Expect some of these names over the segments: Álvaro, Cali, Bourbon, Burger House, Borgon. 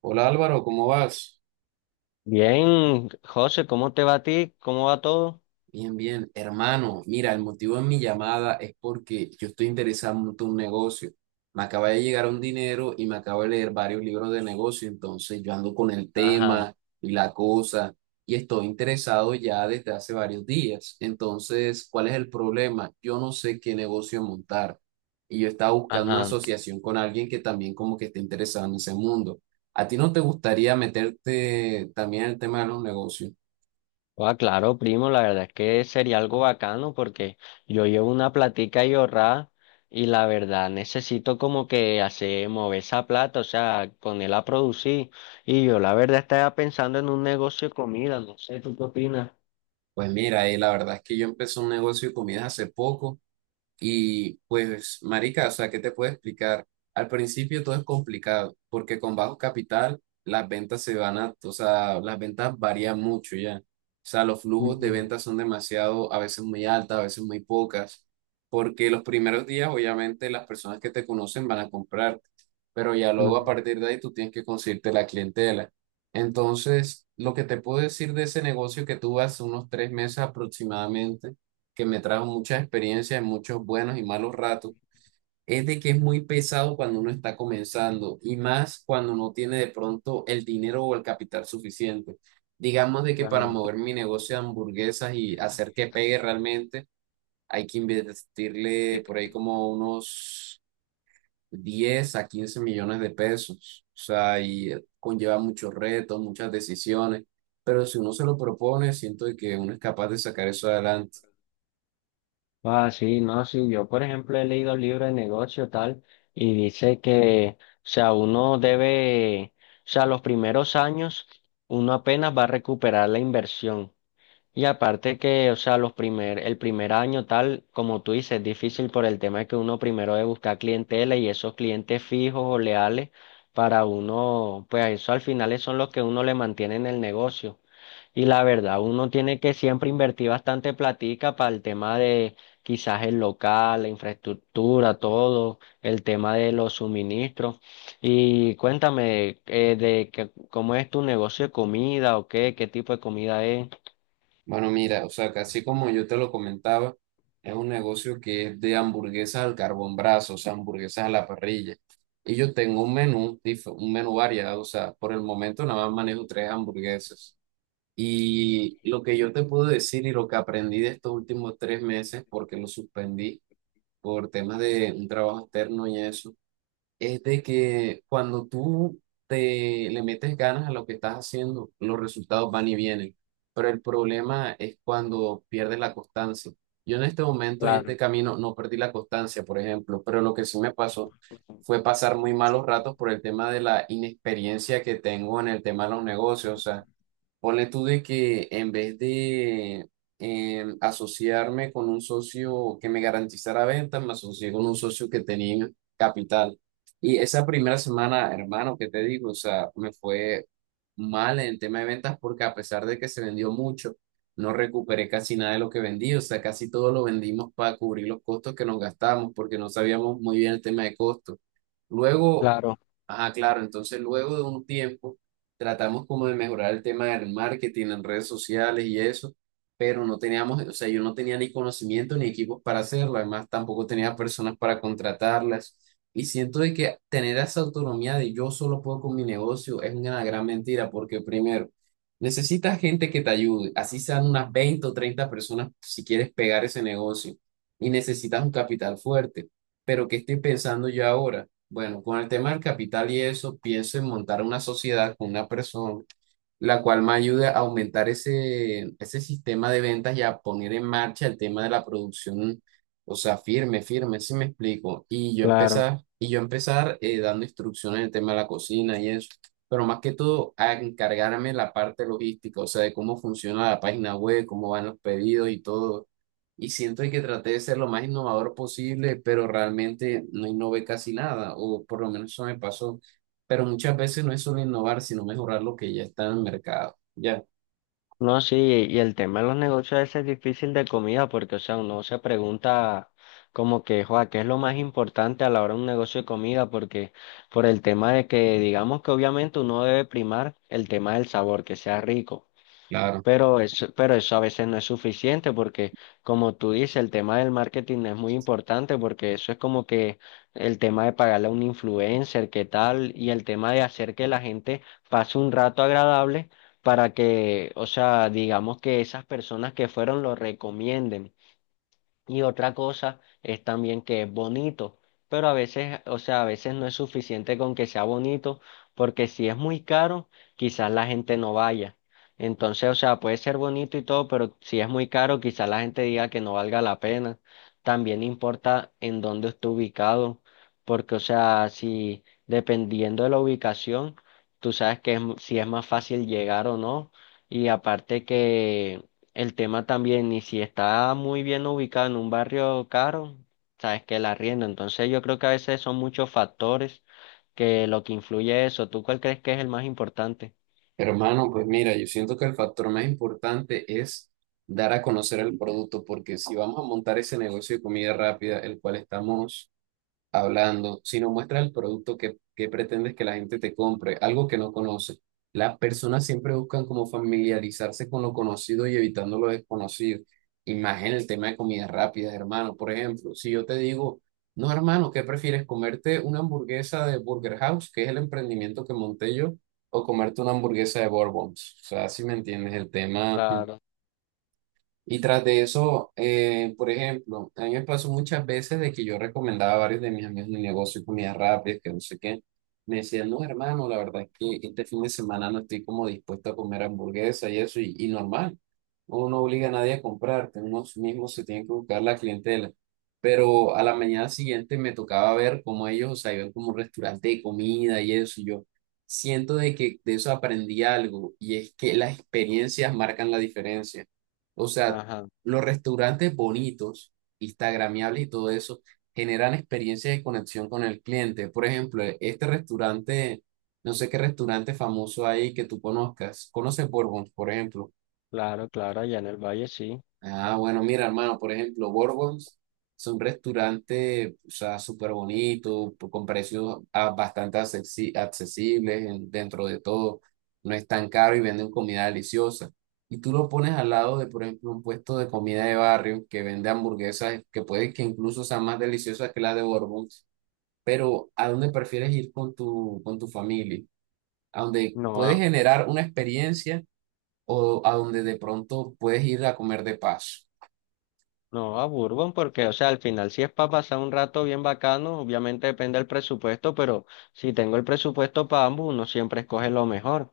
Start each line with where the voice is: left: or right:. right: Hola Álvaro, ¿cómo vas?
left: Bien, José, ¿cómo te va a ti? ¿Cómo va todo?
right: Bien, bien. Hermano, mira, el motivo de mi llamada es porque yo estoy interesado en montar un negocio. Me acaba de llegar un dinero y me acabo de leer varios libros de negocio, entonces yo ando con el
left: Ajá,
right: tema y la cosa y estoy interesado ya desde hace varios días. Entonces, ¿cuál es el problema? Yo no sé qué negocio montar y yo estaba buscando una
left: ajá.
right: asociación con alguien que también como que esté interesado en ese mundo. ¿A ti no te gustaría meterte también en el tema de los negocios?
left: Ah, claro, primo, la verdad es que sería algo bacano porque yo llevo una platica y ahorrada y la verdad necesito como que hacer mover esa plata, o sea, ponerla a producir. Y yo la verdad estaba pensando en un negocio de comida, no sé, ¿tú qué opinas?
right: Pues mira, y la verdad es que yo empecé un negocio de comidas hace poco. Y pues, marica, o sea, ¿qué te puedo explicar? Al principio todo es complicado, porque con bajo capital las ventas se van a, o sea, las ventas varían mucho ya. O sea, los flujos de
left: Ujú,
right: ventas son demasiado, a veces muy altas, a veces muy pocas, porque los primeros días, obviamente, las personas que te conocen van a comprar, pero ya luego a
left: ujú,
right: partir de ahí tú tienes que conseguirte la clientela. Entonces, lo que te puedo decir de ese negocio que tuve hace unos 3 meses aproximadamente, que me trajo muchas experiencias, muchos buenos y malos ratos, es de que es muy pesado cuando uno está comenzando y más cuando no tiene de pronto el dinero o el capital suficiente. Digamos de que para
left: claro.
right: mover mi negocio de hamburguesas y hacer que pegue realmente, hay que invertirle por ahí como unos 10 a 15 millones de pesos. O sea, y conlleva muchos retos, muchas decisiones, pero si uno se lo propone, siento de que uno es capaz de sacar eso adelante.
left: Ah, sí, no, sí, yo por ejemplo he leído libros de negocio tal y dice que, o sea, uno debe, o sea, los primeros años uno apenas va a recuperar la inversión. Y aparte que, o sea, el primer año tal, como tú dices, es difícil por el tema de que uno primero debe buscar clientela y esos clientes fijos o leales para uno, pues eso al final son los que uno le mantiene en el negocio. Y la verdad, uno tiene que siempre invertir bastante platica para el tema de quizás el local, la infraestructura, todo, el tema de los suministros. Y cuéntame, de que, cómo es tu negocio de comida o qué tipo de comida es.
right: Bueno, mira, o sea, casi como yo te lo comentaba, es un negocio que es de hamburguesas al carbón brazo, o sea, hamburguesas a la parrilla. Y yo tengo un menú, un menú variado, o sea, por el momento nada más manejo tres hamburguesas. Y lo que yo te puedo decir y lo que aprendí de estos últimos 3 meses, porque lo suspendí por temas de un trabajo externo y eso, es de que cuando tú te le metes ganas a lo que estás haciendo, los resultados van y vienen. Pero el problema es cuando pierdes la constancia. Yo en este momento y este
left: Claro.
right: camino no perdí la constancia, por ejemplo, pero lo que sí me pasó fue pasar muy malos ratos por el tema de la inexperiencia que tengo en el tema de los negocios. O sea, ponle tú de que en vez de asociarme con un socio que me garantizara ventas, me asocié con un socio que tenía capital. Y esa primera semana, hermano, ¿que te digo? O sea, me fue mal en el tema de ventas porque a pesar de que se vendió mucho, no recuperé casi nada de lo que vendí. O sea, casi todo lo vendimos para cubrir los costos que nos gastamos porque no sabíamos muy bien el tema de costos. Luego
left: Claro,
right: Ajá, claro. Entonces, luego de un tiempo, tratamos como de mejorar el tema del marketing en redes sociales y eso, pero no teníamos, o sea, yo no tenía ni conocimiento ni equipos para hacerlo. Además, tampoco tenía personas para contratarlas. Y siento de que tener esa autonomía de yo solo puedo con mi negocio es una gran mentira, porque primero, necesitas gente que te ayude, así sean unas 20 o 30 personas si quieres pegar ese negocio. Y necesitas un capital fuerte. Pero ¿qué estoy pensando yo ahora? Bueno, con el tema del capital y eso, pienso en montar una sociedad con una persona la cual me ayude a aumentar ese sistema de ventas y a poner en marcha el tema de la producción, o sea, firme, firme, si me explico. Y yo
left: claro.
right: empezar, y yo empezar eh, dando instrucciones en el tema de la cocina y eso, pero más que todo a encargarme la parte logística, o sea, de cómo funciona la página web, cómo van los pedidos y todo. Y siento que traté de ser lo más innovador posible, pero realmente no innové casi nada, o por lo menos eso me pasó, pero muchas veces no es solo innovar, sino mejorar lo que ya está en el mercado. Ya.
left: No, sí, y el tema de los negocios ese es difícil de comida porque, o sea, uno se pregunta como que, joa, ¿qué es lo más importante a la hora de un negocio de comida? Porque por el tema de que, digamos que obviamente uno debe primar el tema del sabor, que sea rico.
right: Claro, claro.
left: Pero eso a veces no es suficiente porque, como tú dices, el tema del marketing es muy importante porque eso es como que el tema de pagarle a un influencer, qué tal, y el tema de hacer que la gente pase un rato agradable para que, o sea, digamos que esas personas que fueron lo recomienden. Y otra cosa es también que es bonito, pero a veces, o sea, a veces no es suficiente con que sea bonito, porque si es muy caro, quizás la gente no vaya. Entonces, o sea, puede ser bonito y todo, pero si es muy caro, quizás la gente diga que no valga la pena. También importa en dónde esté ubicado, porque, o sea, si dependiendo de la ubicación, tú sabes que si es más fácil llegar o no, y aparte que el tema también, y si está muy bien ubicado en un barrio caro, sabes que la arriendo. Entonces yo creo que a veces son muchos factores que lo que influye eso. ¿Tú cuál crees que es el más importante?
right: Hermano, pues mira, yo siento que el factor más importante es dar a conocer el producto, porque si vamos a montar ese negocio de comida rápida, el cual estamos hablando, sino muestra el producto que pretendes que la gente te compre, algo que no conoce. Las personas siempre buscan como familiarizarse con lo conocido y evitando lo desconocido. Y más en el tema de comidas rápidas, hermano. Por ejemplo, si yo te digo, no, hermano, ¿qué prefieres? ¿Comerte una hamburguesa de Burger House, que es el emprendimiento que monté yo, o comerte una hamburguesa de Bourbons? O sea, si me entiendes el tema.
left: Claro,
right: Y tras de eso, por ejemplo, a mí me pasó muchas veces de que yo recomendaba a varios de mis amigos mi negocio, comidas rápidas, que no sé qué. Me decían, no, hermano, la verdad es que este fin de semana no estoy como dispuesto a comer hamburguesa y eso, y normal. Uno no obliga a nadie a comprar, uno sí mismo se tiene que buscar la clientela. Pero a la mañana siguiente me tocaba ver cómo ellos, o sea, iban como un restaurante de comida y eso, y yo siento de que de eso aprendí algo, y es que las experiencias marcan la diferencia. O sea,
left: ajá,
right: los restaurantes bonitos, instagramiables y todo eso, generan experiencias de conexión con el cliente. Por ejemplo, este restaurante, no sé qué restaurante famoso hay que tú conozcas. ¿Conoces Bourbon, por ejemplo?
left: claro, claro, allá en el valle sí.
right: Ah, bueno, mira, hermano, por ejemplo, Borgons es un restaurante, o sea, súper bonito, con precios bastante accesibles dentro de todo. No es tan caro y venden comida deliciosa. Y tú lo pones al lado de, por ejemplo, un puesto de comida de barrio que vende hamburguesas que puede que incluso sean más deliciosas que la de Borgons. Pero ¿a dónde prefieres ir con con tu familia? ¿A dónde
left: No
right: puedes
left: a,
right: generar una experiencia o a donde de pronto puedes ir a comer de paso?
left: no a Bourbon porque, o sea, al final si es para pasar un rato bien bacano, obviamente depende del presupuesto, pero si tengo el presupuesto para ambos, uno siempre escoge lo mejor.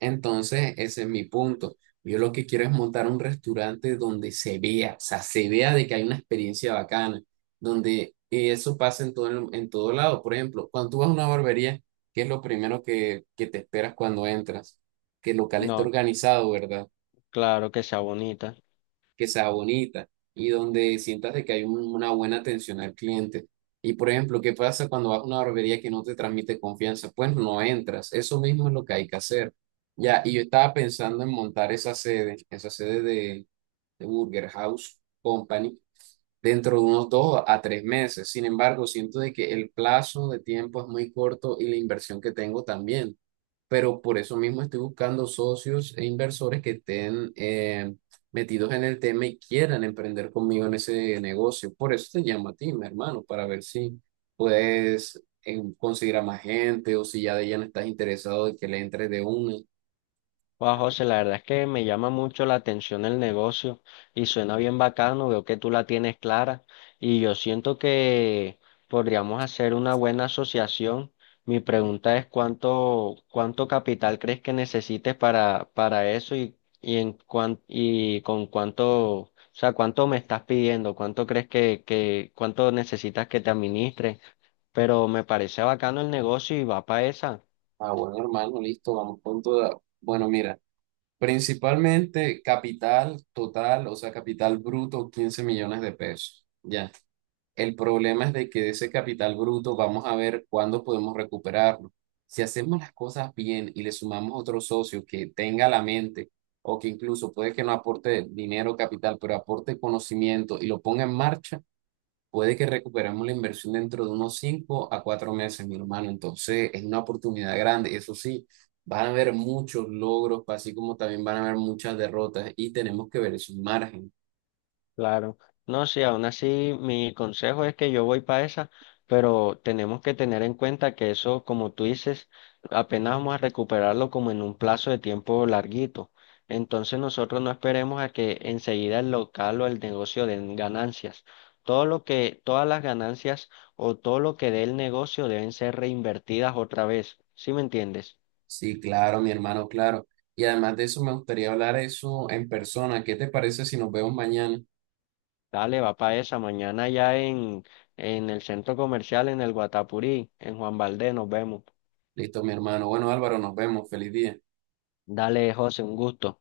right: Entonces, ese es mi punto. Yo lo que quiero es montar un restaurante donde se vea, o sea, se vea de que hay una experiencia bacana, donde eso pasa en todo, en todo lado. Por ejemplo, cuando tú vas a una barbería, ¿qué es lo primero que te esperas cuando entras? Que el local esté
left: No,
right: organizado, ¿verdad?
left: claro que sea bonita.
right: Que sea bonita y donde sientas de que hay una buena atención al cliente. Y por ejemplo, ¿qué pasa cuando vas a una barbería que no te transmite confianza? Pues no entras. Eso mismo es lo que hay que hacer. Ya, y yo estaba pensando en montar esa sede, de Burger House Company dentro de unos 2 a 3 meses. Sin embargo, siento de que el plazo de tiempo es muy corto y la inversión que tengo también, pero por eso mismo estoy buscando socios e inversores que estén metidos en el tema y quieran emprender conmigo en ese negocio. Por eso te llamo a ti, mi hermano, para ver si puedes conseguir a más gente o si ya de ya no estás interesado de que le entres de una.
left: Wow, José, la verdad es que me llama mucho la atención el negocio y suena bien bacano, veo que tú la tienes clara y yo siento que podríamos hacer una buena asociación. Mi pregunta es cuánto capital crees que necesites para eso y y con cuánto, o sea, cuánto me estás pidiendo, cuánto crees que cuánto necesitas que te administre, pero me parece bacano el negocio y va para esa.
right: Ah, bueno, hermano, listo, vamos con toda. Bueno, mira, principalmente capital total, o sea, capital bruto, 15 millones de pesos. Ya. El problema es de que de ese capital bruto vamos a ver cuándo podemos recuperarlo. Si hacemos las cosas bien y le sumamos otro socio que tenga la mente o que incluso puede que no aporte dinero capital, pero aporte conocimiento y lo ponga en marcha, puede que recuperemos la inversión dentro de unos 5 a 4 meses, mi hermano. Entonces es una oportunidad grande. Eso sí, van a haber muchos logros, así como también van a haber muchas derrotas y tenemos que ver esos márgenes.
left: Claro, no, sí, aún así mi consejo es que yo voy para esa, pero tenemos que tener en cuenta que eso, como tú dices, apenas vamos a recuperarlo como en un plazo de tiempo larguito. Entonces nosotros no esperemos a que enseguida el local o el negocio den ganancias. Todas las ganancias o todo lo que dé el negocio deben ser reinvertidas otra vez. ¿Sí me entiendes?
right: Sí, claro, mi hermano, claro. Y además de eso, me gustaría hablar eso en persona. ¿Qué te parece si nos vemos mañana?
left: Dale, va para esa. En el centro comercial, en el Guatapurí, en Juan Valdez, nos vemos.
right: Listo, mi hermano. Bueno, Álvaro, nos vemos. Feliz día.
left: Dale, José, un gusto.